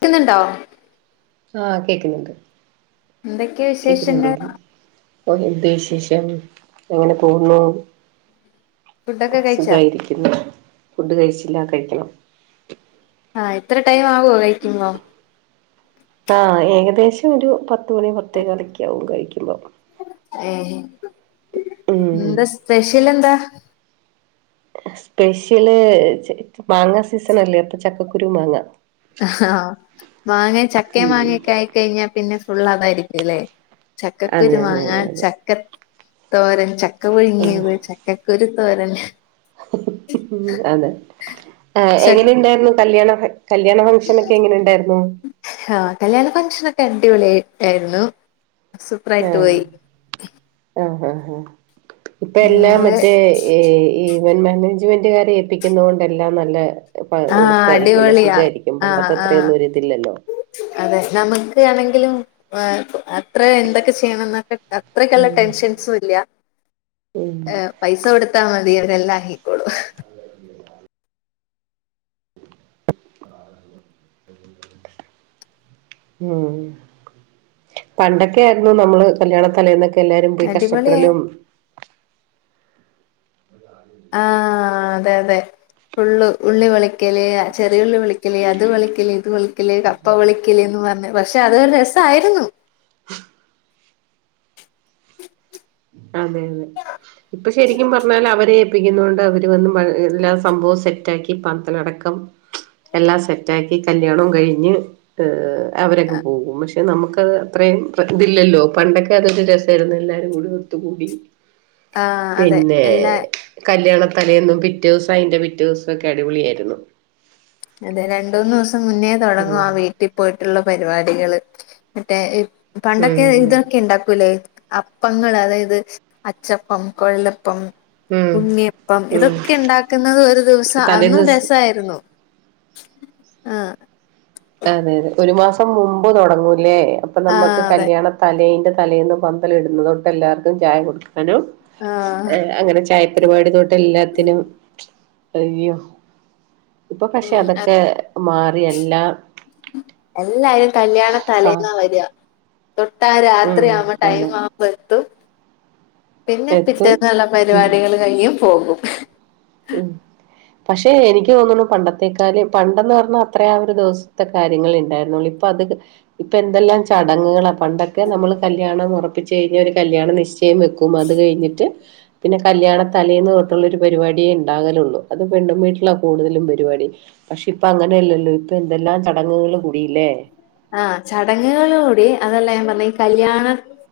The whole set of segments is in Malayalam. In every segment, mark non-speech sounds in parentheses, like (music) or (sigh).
ക്ക്ന്നുണ്ടോ? ആഹ് കേക്കുന്നുണ്ട് എന്തൊക്കെയ വിശേഷങ്ങൾ കേക്കുന്നുണ്ടെയിന്നു. ഓഹ് എന്ത് വിശേഷം? എങ്ങനെ പോവുന്നു ഫുഡൊക്കെ കഴിച്ചാ സുഖവായിരിക്കുന്നു ഫുഡ് കഴിച്ചില്ല. കഴിക്കണം. ആഹ് ഇത്ര ടൈം ആവുവോ കഴിക്കുബോം ആ ഏകദേശം ഒരു പത്ത് മണി പത്തേ കാലൊക്കെ ആവും കഴിക്കുമ്പോം ഏഹ് ഉം എന്താ സ്പെഷ്യൽ എന്താ? സ്പെഷ്യല് മാങ്ങ സീസൺ അല്ലേ അപ്പൊ ചക്കക്കുരു മാങ്ങ മാങേം ചക്കേം ഉം മാങ്ങേക്കെ ആയിക്കഴിഞ്ഞാ പിന്നെ ഫുള്ള് അതായിരിക്കുലെ അതെ അതെ ചക്കക്കുരുമാങ്ങ, അതെ അതെ ചക്ക തോരൻ, ചക്ക ആഹ് പഴുങ്ങിയേത്, ച ക്കക്കുരു തോരൻ ഉം അതെ ഏഹ് എങ്ങനെ ചക് ഇണ്ടായിരുന്നു കല്യാണൊക്കെ കല്യാണ ഫംഗ്ഷൻ ഒക്കെ എങ്ങനെ ഉണ്ടായിരുന്നു. ആഹ് കല്യാണ ഫംഗ്ഷനൊക്കെ അടിപൊളി ആയിരുന്നു ആഹ് ആഹ് ആ ഇപ്പേല്ലാം നിങ്ങള് മറ്റേ ഏഹ് ഈ ഇവന്റ് മാനേജ്മെന്റുകാരെ ഏപ്പിക്കുന്ന കൊണ്ടെല്ലാം നല്ലെ ഇപ്പ ആഹ് എളുപ്പായിരിക്കും അല്ലെ അടിപൊളിയാ സുഖായിരിക്കും ആഹ് പണ്ടത്തെ ആഹ് അത്രയൊന്നും ഒരിതില്ലല്ലോ. അതെ നമുക്ക് ആണെങ്കിലും ഏഹ് അത്ര എന്തൊക്കെ ചെയ്യണം എന്നൊക്കെ അത്രക്കല്ല ഉം ടെൻഷൻസും ഇല്ല ഉം പൈസ കൊടുത്താ മതി അവരെല്ലാം ആക്കിക്കോളും ഉം പണ്ടൊക്കെ ആയിരുന്നു നമ്മള് കല്യാണ തലേന്നൊക്കെ എല്ലാരും പോയി അടിപൊളിയ കഷ്ടപ്പെടലും ആഹ് അതെ അതെ ഫുള്ള് ഉള്ളി പൊളിക്കല്ചെറിയ ഉള്ളി പൊളിക്കല് അത് പൊളിക്കല് ഇത് പൊളി ക്കല് കപ്പ പൊളിക്കല്ന്ന് പറഞ്ഞ് പക്ഷെ അതരു രസായിരുന്നു അതെ അതെ ഇപ്പൊ ശരിക്കും പറഞ്ഞാൽ അവര് ഏൽപ്പിക്കുന്നോണ്ട് അവര് വന്ന് എല്ലാ സംഭവും സെറ്റ് ആക്കി പന്തലടക്കം എല്ലാം സെറ്റാക്കി കല്യാണം കഴിഞ്ഞ് അവരങ്ങ് പോകും പക്ഷേ നമുക്കത് അത്രയും ഇതില്ലല്ലോ പണ്ടൊക്കെ അതൊരു രസായിരുന്നു എല്ലാരും കൂടി കൂടി ആ അതെ പിന്നെ എല്ലാ കല്യാണ തലെന്നും പിറ്റേ ദിവസം അതിന്റെ പിറ്റേ ദിവസംക്കെ അടിപൊളിയായിരുന്നു അതെ രണ്ട് മൂന്ന് ദിവസം മുന്നേ തുടങ്ങും ഉം ആ വീട്ടിൽ പോയിട്ടുള്ള പരിപാടികള് മറ്റേ പണ്ടൊക്കെ ഉം ഇതൊക്കെ ഇണ്ടാക്കൂല്ലേ അപ്പങ്ങൾ അതായത് അച്ചപ്പം കൊഴലപ്പം ഉം ഉണ്ണിയപ്പം ഉം ഇതൊക്കെ ഇണ്ടാക്കുന്നത് ഒരു ദിവസം തലേ അന്നും ദിവസം രസായിരുന്നു ആഹ് അതെ അതെ ഒരു മാസം മുമ്പ് തുടങ്ങൂലേ അപ്പൊ നമ്മുക്ക് ആഹ് അതെ കല്യാണ തലേൻ്റെ തലേന്ന് പന്തല് ഇടുന്നവർക്ക് എല്ലാർക്കും ചായ കൊടുക്കും എന്തെനു ആഹ് അങ്ങനെ ചായ പരിപാടി തൊട്ട് എല്ലാത്തിനും അയ്യോ ഇപ്പൊ പക്ഷെ ഉം അതൊക്കെ മാറി എല്ലാം എല്ലാരും കല്യാണ സ തലേന്നാ വരാ തൊട്ടാ ഉം രാത്രി ആവുമ്പോ ടൈം അതെ ആവുമ്പോ എത്തും പിന്നെ എത്തും പിറ്റേന്നുള്ള ഉം പരിപാടികൾ കഴും പോകും ഉം പക്ഷെ എനിക്ക് തോന്നുന്നു പണ്ടത്തെക്കാല് പണ്ടന്ന് പറഞ്ഞാൽ അത്രേ ആ ഒരു ദിവസത്തെ കാര്യങ്ങളെ ഉണ്ടായിരുന്നൊള്ളൂ അ അത് ഇപ്പ എന്തെല്ലാം ചടങ്ങുകളാ പണ്ടൊക്കെ നമ്മൾ കല്യാണം ഉറപ്പിച്ച് കഴിഞ്ഞാൽ കല്യാ നി വെക്കും അത് കഴിഞ്ഞിട്ട് പിന്നെ കല്യാണ തലേന്ന് തൊട്ടുള്ള ഒരു പരിപാടി ഇണ്ടാകലുള്ളൂ അത് പെണ്ണ് വീട്ടിലാ കൂടുതലും പരിപാടി പക്ഷെ ഇപ്പ അങ്ങനെയല്ലല്ലോ ഇപ്പൊ എന്തെല്ലാം ചടങ്ങുകൾ കൂടില്ലേ ആഹ് ചടങ്ങുകളൾ കൂടി അതല്ല ഞാൻ പറഞ്ഞ കല്യാണ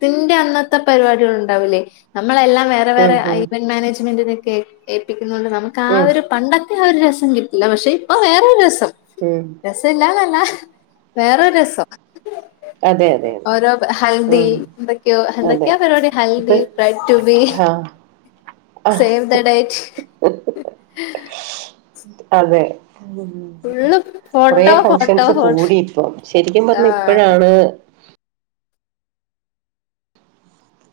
ത്തിന്റെ അന്നത്തെ പരിപാടികൾ ഉണ്ടാവൂല്ല നമ്മളെല്ലാം വേറെ വ ഉം വേറെ ഉം ഇവന്റ് മാനേജ്മെന്റിനൊക്കെ എപ്പിക്കുന്നോണ്ട് നമുക്ക് ആഹ് ഉം ഒരു പണ്ടൊക്കെ ആ ഒരു രസം കിട്ടില്ല പക്ഷെ ഇപ്പൊ വേറെ ഒരു രസം ഉം തില്ലാ തല്ലാ വേറൊരസം അതെ അതെ അതെ ഓരോ ഹൽദി ഉം എന്തൊക്കെയോ അതെ എന്തൊക്കെയോ പരിപാടി ഇപ്പൊ ഹൽദി ബ്രൈ റ്റു ബി ആഹ് സേവ് ദ ഡൈറ്റ് അതെ ഫുള്ള് കൊറേ ഫോട്ടോ ഫോട്ടോ ഫങ്ഷൻസ് ഫോട്ടോ കൂടി ഇപ്പം ശരിക്കും പറഞ്ഞാ ആഹ് ഇപ്പോഴാണ്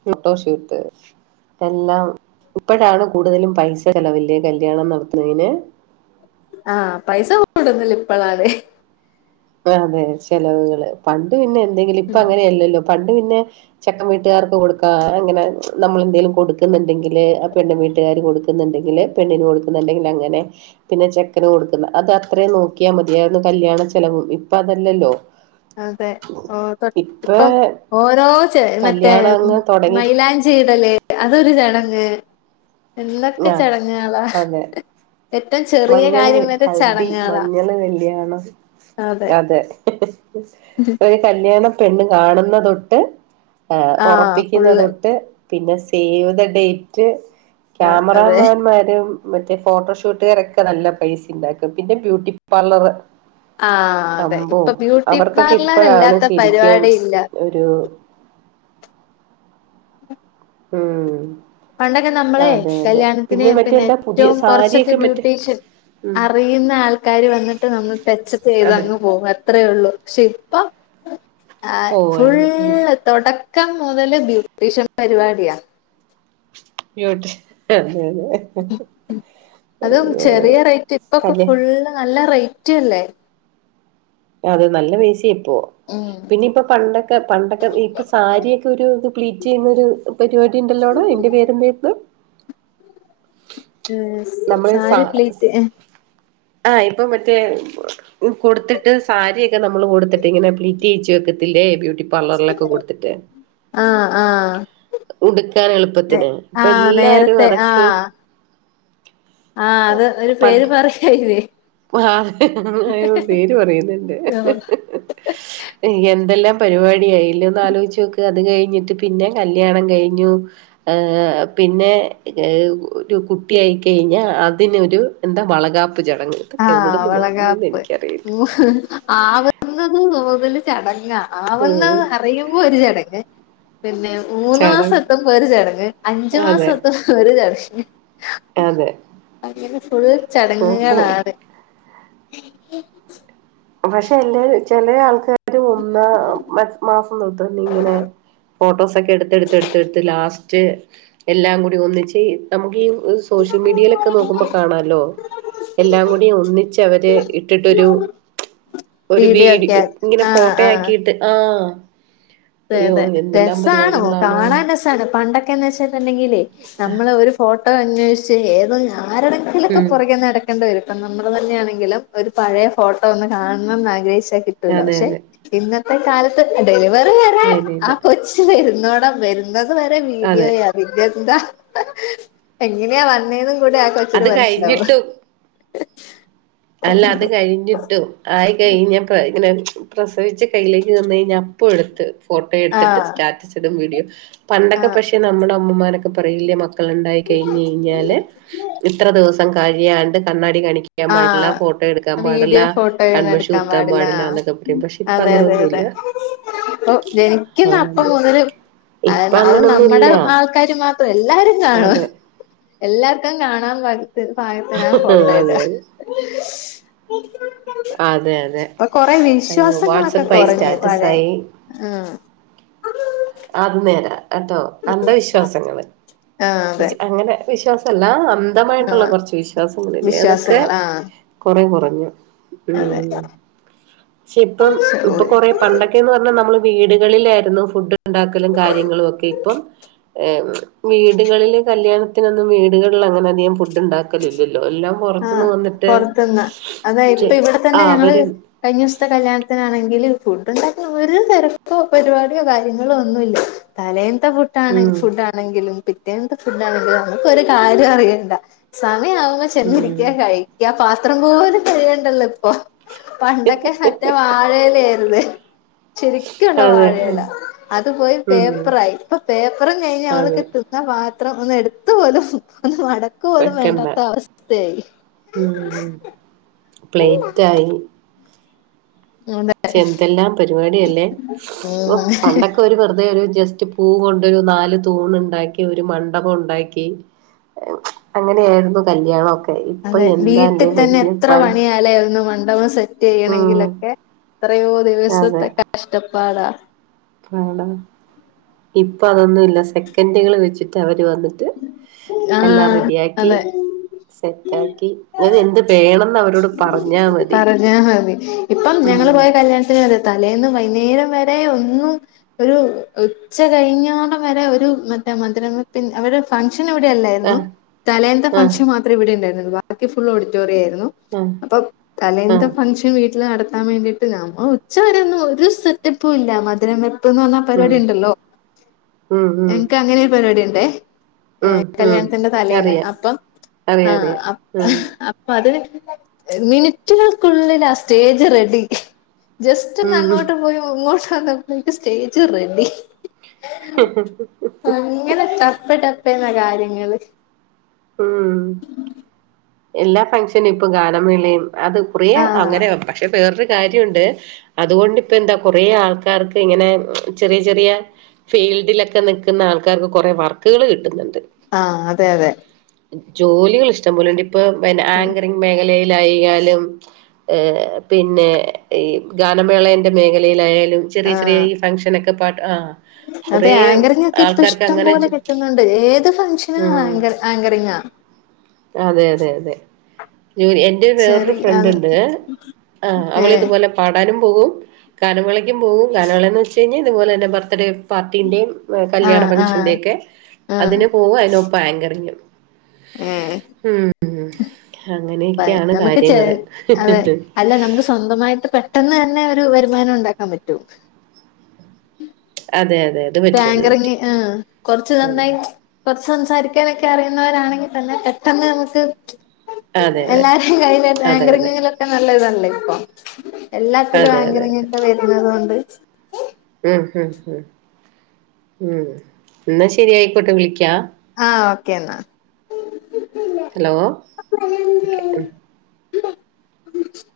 ഫോട്ടോ ഷൂട്ട് എല്ലാം ഇപ്പോഴാണ് കൂടുതലും പൈസ ചെലവല്ലേ കല്യാണം നടത്ത് ണേന് ആഹ് പൈസ കൂടുതൽ ഇപ്പളാണ് അതെ ചെലവുകള് പണ്ട് പിന്നെ എന്തെങ്കിലും ഇപ്പം ഉം അങ്ങനെയ അല്ലല്ലോ പണ്ട് പിന്നെ ചെക്കൻ വീട്ടുകാർക്ക് കൊടുക്കാ അങ്ങനെ നമ്മളെന്തെങ്കലും കൊടുക്കുന്നുണ്ടെങ്കില് ആഹ് പെണ്ണ വീട്ടുകാര് കൊടുക്ക കൊടുക്കുന്നുണ്ടെങ്കില് പെണ്ണിന് കൊടുക്കുന്നുണ്ടെങ്കിൽ അങ്ങനെ പിന്നെ ചെക്കന് കൊടുക്കുന്ന അത് അത്രയും നോക്കിയാൽ മതിയായിരുന്നു കല്യാണ ചെലവുംവും ഇപ്പൊ അതല്ലല്ലോ അതെ ഇപ്പ ഇപ്പം ഓരോ (unintelligible) മറ്റേ കല്യാണം അങ്ങ് തൊടങ്ങി മൈലാഞ്ചി ഇടല് അതൊരു ചടങ്ങ് എന്തൊക്കെ ആഹ് ചടങ്ങ്ക്ളാ അതെ മഞ്ഞള് ഹൽദി മഞ്ഞള് കല്യാണം അതെ കല്യാണ പെണ്ണ് കാണുന്ന തൊട്ട് ആഹ് ഉറപ്പിക്കുന്ന തൊട്ട് പിന്നെ സേവ് ദ ഡേറ്റ് ആഹ് അതെ ക്യാമറാമാൻമാരും മറ്റേ ഫോട്ടോഷൂട്ടുകാരൊക്കെ നല്ല പൈസണ്ടാക്കും പിന്നെ ബ്യൂട്ടി പാർലർ ആഹ് അതെ അമ്പോ ഇപ്പൊ ബ്യൂട്ടി അവർക്കൊക്കെ പാർലർ ഇപ്പഴാണ് ഇല്ലാത്ത ശരിക്കും പരിപാടി ഇല്ല ഒരു ഉം പണ്ടൊക്കെ നമ്മളെ അതെ അതെ കല്യാണത്തിന് മറ്റേ പിന്നെ എന്താ പുതിയ ഏറ്റവും കൊറച്ചൊക്കെ സാരിയൊക്കെ മറ്റേ ബ്യൂട്ടീഷ്യൻ ഉം അറിയുന്ന ആൾ ക്കാര് വന്നിട്ട് നമ്മൾ ടച്ചപ്പ് അതെ ചെയ്തങ്ങ് പോകും അത്രേയള്ളൂ പക്ഷെ ഇപ്പം ആഹ് ഓഹ് ഫുള് ഉം തുടക്കം മുതല് ബ്യൂട്ടീഷ്യൻ പരിപാടിയാ ട്ടി അതെ അതെ അതും അയ്യോ ചെറിയ റേറ്റ് ഇപ്പൊക്കെ കല്യ ഫുള് നല്ല റേറ്റ് അല്ലേ അത് നല്ല പൈസയാ ഇപ്പം ഉം പിന്നെ പണ്ടൊ ക്കെ പണ്ടൊക്കെ ഇപ്പൊ സാരിയൊക്കെ ഒരു ഇത് പ്ലീറ്റെയ്യുന്നൊരു പരിപാടി ഉണ്ടല്ലോടാ അയ്ന്റെ പേരെന്തായിരുന്നു ആഹ് സാരി പ്ളീറ്റ് ആ ആഹ് ഇപ്പൊ മറ്റേ കൊടുത്തി സാരിയക്കെ നമ്മള് കൊടുത്തിട്ട് ഇങ്ങനെ പ്ളിറ്റ് ചെയ്ച്ച വെക്കത്തില്ലേ ബ്യൂട്ടി പർലറിലൊക്കെ കൊടുത്തിട്ട് ആഹ് ആഹ് ഉടുക്കാൻ എളുപ്പത്തിന് ആഹ് ഇപ്പൊല്ലാരും നേരത്തെ അതൊക്കെ ആഹ് ആഹ് അത് ഒരു പേര് പറയാ (unintelligible) ആഹ് അയ്യേ പേര് പറയുന്നുണ്ട് ഓ എന്തെല്ലാം പരിപാടി ആയില്ലോന്ന് ഒന്നാആലോയ്ച്ചക്ക് അത് കഴിഞ്ഞിട്ട് പിന്നെ കല്ല്യാണം കഴിഞ്ഞു പിന്നെ ഒരു കുട്ടിയായി കഴിഞ്ഞാ അതിനൊരു എന്താ വളകാപ്പ് ചടങ്ങ് ഇതൊക്കെ ആഹ് എവിടുന്ന് വന്നു എന്ന് വളകാപ്പ് എനിക്കറിയില്ല ആവുന്നത് മുതലേ ചടങ്ങാ ഉം. ആവുന്നത് അറിയുമ്പോ ഒരു ചടങ്ങ് പിന്നെ മൂന്ന് മാസം ചടങ്ങ് എത്തുമ്പം ഒരു ചടങ്ങ് അഞ്ചു മാസം അതെ എത്തുമ്പം ഒരു ചടങ്ങ് അതെ അങ്ങനെ ഫുള് അതെ ചടങ്ങുകളാ പക്ഷെ എന്റെ ചില ആൾക്കാര് ഒന്നാം മാസം തോട്ട് ഇങ്ങനെ ഫോട്ടോസൊക്കെ എടുത്ത് എടുത്ത് എടുത്ത് എടുത്ത് ലാസ്റ്റ് എല്ലാം കൂടി ഒന്നിച്ച് നമുക്ക് ഈ സോഷ്യൽ മീഡിയയിലൊക്കെ നോക്കുമ്പോ കാണല്ലോ എല്ലാം കൂടി ഒന്നിച്ച് അവരെ ഇട്ടിട്ടൊരു ഫോ ഒരു വീഡിയോ വീഡി ഒക്കെ ഇങ്ങനെ ആഹ് ഫോട്ടോ ആഹ് ആക്കിയിട്ട് ആഹ് അതെ അതെ രസവാണൊ പരിപാടികളാണോ കാണാൻ രസവാണ് പണ്ടൊ ക്കന്ന് വെച്ചിട്ടുണ്ടെങ്കില് നമ്മള് ഒരു ഫോട്ടോ അനേഷിച്ചേ ഏതോ ആരുടെ - ഇതിലൊക്കെ ഉം പൊറകെ നട വരും ഇപ്പൊ നമ്മൾ തന്നെയാണെങ്കിലും ഒരു പഴയ ഫോട്ടോ ഒന്ന് കാണണംന്ന് ആഗ്രഹിച്ചാ കിട്ടൂല അതെ പക്ഷെ അതെ - ഇന്നത്തെ കാലത്ത് ഡെലിവറി വരെ ആ അയിനില്ല കൊച്ച് വരുന്നോട വര (unintelligible) വരെ അതെ അതെ വീഡിയോയാ അതിന്റെ എന്താ എങ്ങനെയാ വന്നെന്ന് - ഇവിടെ ആകൊച്ചിന് അത് മനസ്സിലാവും കഴിഞ്ഞിട്ടും അല്ല അത് കഴിഞ്ഞിട്ടു ആയി കഴഞ്ഞപ്പ ഇങ്ങനെ പ്രസവിച്ച കയ്യിലേക്ക് തന്ന് കഴിഞ്ഞാ അപ്പം എടുത്ത് - ഫോട്ടോ എടുത്തിട്ട് ആഹ് സ്റ്റാറ്റസ് ഇടും വീഡിയോ പണ്ടൊക്കെ ആഹ് പക്ഷെ നമ്മുടെ അമ്മമാരോക്കെ പറയില്ലേ മ മക്കൾ ഇണ്ടായി കഴിഞ്കഴിഞ്ഞാല് ഇത്ര ദിവസം കഴിയാണ്ട് കണ്ണാടി കാണിക്കാൻ പാ ല്ല ആഹ് ഫോട്ടോ എടുക്കാൻ പാടില്ല വീഡിയോ ഫോട്ടോയൊന്നും കണ്മഷി എടുക്കാൻ കുത്താൻ പാടില്ല ആഹ് എന്നൊക്കെ പറയും പക്ഷെ ഇപ്പ അങ്ങനെ ഒന്നുയില്ല ഇപ്പൊ ജനിക്കുന്ന അപ്പ മൊതല് - അ ഇപ്പൊ അത് നമ്മുടെ അങ്ങനൊന്നുമില്ല ആൾക്കാര് മാത്രം അല്ല എല്ലാരും കാണും. അതെ എല്ലാർക്കും കാണാൻ പാത്ത് പാകത്തിനാ അതെ ഫോട്ടോ അതെ ഇടുക ഉ (unintelligible) അതെ അതെ ഇപ്പൊ കൊറെ അയ്യോ വിശ്വാസങ്ങളൊക്കെ വാട്സപ്പായി കൊറഞ് പഴെ സ്റ്റാറ്റസായി ആഹ് അത് നേരാ ട്ടോ അന്ധവിശ്വാസങ്ങള് ആഹ് അതെ വിശ് അങ്ങനെ വിശ്വാസല്ല അന്തമായിട്ടുള്ള ആഹ് കൊറച്ച് വിശ്വാസങ്ങൾ ഇല്ലേ അതൊക്കെ വിശ്വാസങ്ങൾ ആഹ് - കൊറെ കൊറഞ്ഞു അതെ ഉം പക്ഷെ ഇപ്പം ഇപ്പൊ കൊറ പണ്ടൊക്കെന്ന് പറഞ്ഞാൽ നമ്മള് - വീടുകളിലായിരുന്നു ഫുഡ് ഉണ്ടാക്കലും കാര്യങ്ങളും ഒക്കെ ഇപ്പം - വീടുകളിലില് കല്യാണത്തിനൊന്നും വീടുകളിൽ അങ്ങനെ അധികം ഫുഡ് ഉണ്ടാ- ആക്കലില്ലല്ലോ എല്ലാം ആഹ് പൊറത്തിന്ന് വന്നിട്ട് പൊറത്ത്ന്ന് അതാ ഇപ്പൊ ഇവിടെ തന്നെ ആഹ് ഞങ്ങള് അവര് - കഴിഞ്ഞ ദിവസത്തെ കല്യാണത്തിനാണെങ്കിൽ ഫുഡ് ഉണ്ടാക്കുന്ന ഒരു തെരക്കോ പരിപാടിയോ കാര്യങ്ങളോ ഒന്നുമില്ല തലേന്നത്തെ ഫുഡ് ഉം - ഫുഡ് ആണെങ്കിലും പിറ്റേനത്തെ ഫുഡ് ആണെങ്കിലും നമുക്ക്‌ ഒരു കാര്യം അറിയേണ്ട സമയവാവുമ്പ ഉം ചെന്നിരിക്ക കഴിക്ക പാത്രം പോലും കഴുകണ്ടല്ലോ ഇപ്പൊ പണ്ടൊക്കെ മറ്റേ വാഴയില ആയിരുന്നു ശരിക്കുള്ള അതെ വാഴയെല അത് പോയി ഉം പേപ്പറായി ഇപ്പൊ പേപ്പറും കഴിഞ്ഞ് അവ (unintelligible) ങ്ങക്ക് അതെ എത്തും തിന്ന പാത്രം ഒന്ന് എടുത്തപോലും ഒന്ന് മടക്കും വെക്കണ്ട ഉം പ്ലേറ്റ് ആയി ആ (unintelligible) ശെ എന്തെല്ലാം പരിപാടിയല്ലേ ഓ ഉം പണ്ടൊക്കെ ഒരു വെറുതെ ഒരു ജസ്റ്റ് - പൂ കൊണ്ടു പോയി നാല് തൂണ് ഉണ്ടാക്കി ഒരു മണ്ഡപം ഒണ്ടാക്കി അങ്ങനെയായിരുന്നു കല്യാണം ഒക്കെ അതെ വീട്ടിൽ തന്നെ എത്ര പണിയാ ഇല്ലേ ഒന്ന് മണ്ഡപം സെറ്റ് ഉം ചെയ്യണമെങ്കിലൊക്കെ എത്രയോ ദിവസത്തെ കഷ്ടപ്പാടാ കാണാം ഇപ്പൊ അതൊന്നുമില്ല സെക്കൻഡുകൾ വെച്ചിട്ടാ അവര് വന്ന് - ട്ട് എല്ലാം ആഹ് റെഡിയിയാക്കി അതെ സെറ്റ് ആക്കി ഇനി എന്ത് വേണംന്ന് അവരോട് - പറഞ്ഞാൽ മതി ഇപ്പം ഉം ഞങ്ങള് പോയ കല്യാണത്തിന് - തലേന്ന് വൈകുന്നേരം വരെ ഒന്നും- ഒരു ഉച്ച കഴിഞ്ഞോടം വരെ ഒരു മറ്റേ മധുരം വെപ്പിന്റെ അവര് ഫംഗ്ഷൻ ഇവിടെയല്ലായിരുന്നു ആഹ് തലേത്തെ ആഹ് ഫങ്ഷൻ മാത്രേ ഇവിടെ ഉണ്ടായിരുന്നുള്ളൂ ബാക്കി ഫുൾ ഓഡിറ്റോറിയ ആയിരുന്നു ആഹ് തലേന്ത ആഹ് ഫംഗ്ഷൻ വീട്ടിൽ നടത്താൻ വേണ്ടിട്ട് നമ്മ ഉച്ചവരെൊന്നും ഒരു സെറ്റപ്പും ഇല്ല മധുരംവെപ്പ്,, ഇപ്പന്ന് പറഞ്ഞാ ഉം പരിപാടി ഉണ്ടല്ലോ ഉം ഉം എനക്ക് അങ്ങനെൊ ഒരു പരിപാടി ഉണ്ടേ ഏ ഉം ഹ് ഉം കല്യാണത്തിന്റെ തലേന്ന് അറിയാം അപ്പം അറിയാം ആഹ് അറിയാം ഉം അപ്പ അതിന് മിനിറ്റുകൾക്കുള്ളിൽ ആ സ്റ്റേജ് റെഡി ജസ്റ്റ് ഒന്ന് ഉം അങ്ങോട്ട് പോയി ഇങ്ങോട്ട് വന്നപ്പോഴേക്ക് സ്റ്റേജ് റെഡി അങ്ങനെ ടപ്പടപ്പേ എന്ന കാര്യങ്ങള് ഉം എല്ലാ ഫങ്ഷനും ഇപ്പൊ ഗാനമേളയും അത് കുറിയ ആഹ് അങ്ങനെ പക്ഷെ വേറ കാര്യമുണ്ട് അതുകൊണ്ടിപ്പ എന്താ കൊറെേ ആൾക്കാർക്ക് ഇങ്ങനെ ചെറിയ ചെറിയ ഫീൽഡിലൊക്കെ നിൽക്കുന്ന ആൾക്കാർക്ക് കുറെേ വർക്കുകൾ കിട്ടുന്നുണ്ട് ആഹ് അതെ അതെ ജോലികൾ ഇഷ്ടംപലെണ്ട് ഇപ്പൊ ആങ്കറിങ് മേഖലയിലായാലും ഏഹ് പിന്നെ ഈ ഗാനമേളേന്റെ മേഖലയിലായാലും ചെറിയ ചെറിയ ആഹ് ഈ ഫംഗ്ഷനൊക്കെ പാ്ട്ട് ആഹ് അതെ ആങ്കറിങ്ങ ഒക്കെ ഇഷ്ടം അങ്ങനെ പോലെ ജോ- കിട്ടുന്നുണ്ട് ഏത് ഫംഗ്ഷനും ഉം ആങ്കർ ആങ്കറിങ്ങാ അതെ അതെ അതെ ജൂ എൻ എന്റെ വേറൊരു ചെറിയ ഫ്രണ്ട് ഉണ്ട്ഏഹ് അവള ഇതു ഏഹ് പോലെ പാടാനും പോകും ഗാ നമേളയ്ക്കും പോകും ഗാ നമളയെന്ന് വച്ച്കഴിഞ്ഞാൽ ഇതുപോല എന്നെ ബർത്ത് ഡേ പാർട്ടിന്റെയും കല്യാണ ആഹ് ആഹ് ഫംഗ്ഷന്റെ ക്കെ ആഹ് അതിന് പോവും അതിനൊപ്പം ആങ്കറിങ്ങും ഏഹ് ഉം അങ്ങനെയൊക്കെയാണ് നമക്ക് ചെ കാര്യങ്ങള് അതെ അല്ല നമക്ക് സ്വന്തമായിട്ട് പെട്ടെന്ന് തന്നെ ഒരു വരുമാനം ഉണ്ടാക്കാൻ പറ്റും അതെ അതെ അതെ ഇത് ആങ്കറിങ്ങ് ആഹ് കൊറച്ച് ഉം നന്നായി കൊറച്ച് സംസാരിക്കാനൊക്കെ അറിയുന്നവരാണെങ്കിൽ തന്നെ പെട്ടെന്ന് നമക്ക് അതെ അതെ എല്ലാരും കയ്ഞ്ഞിട്ട് ആ അതെ അതെ ങ്കറിങ്ങിലൊക്കെ നല്ല ഇതല്ലേ ഇപ്പൊ എല്ലാത്തിലും ആ അതെ അതെ അതെ ങ്കറിങ്ങ്ക്കെ വരുന്നത് കൊണ്ട് ഉം ഉം ഉം എന്നാ ശരിയയിക്കോട്ടെ വിളിക്കാ ആഹ് ഓക്കേ എന്നാ ഹലോ ഒക്കെ (unintelligible)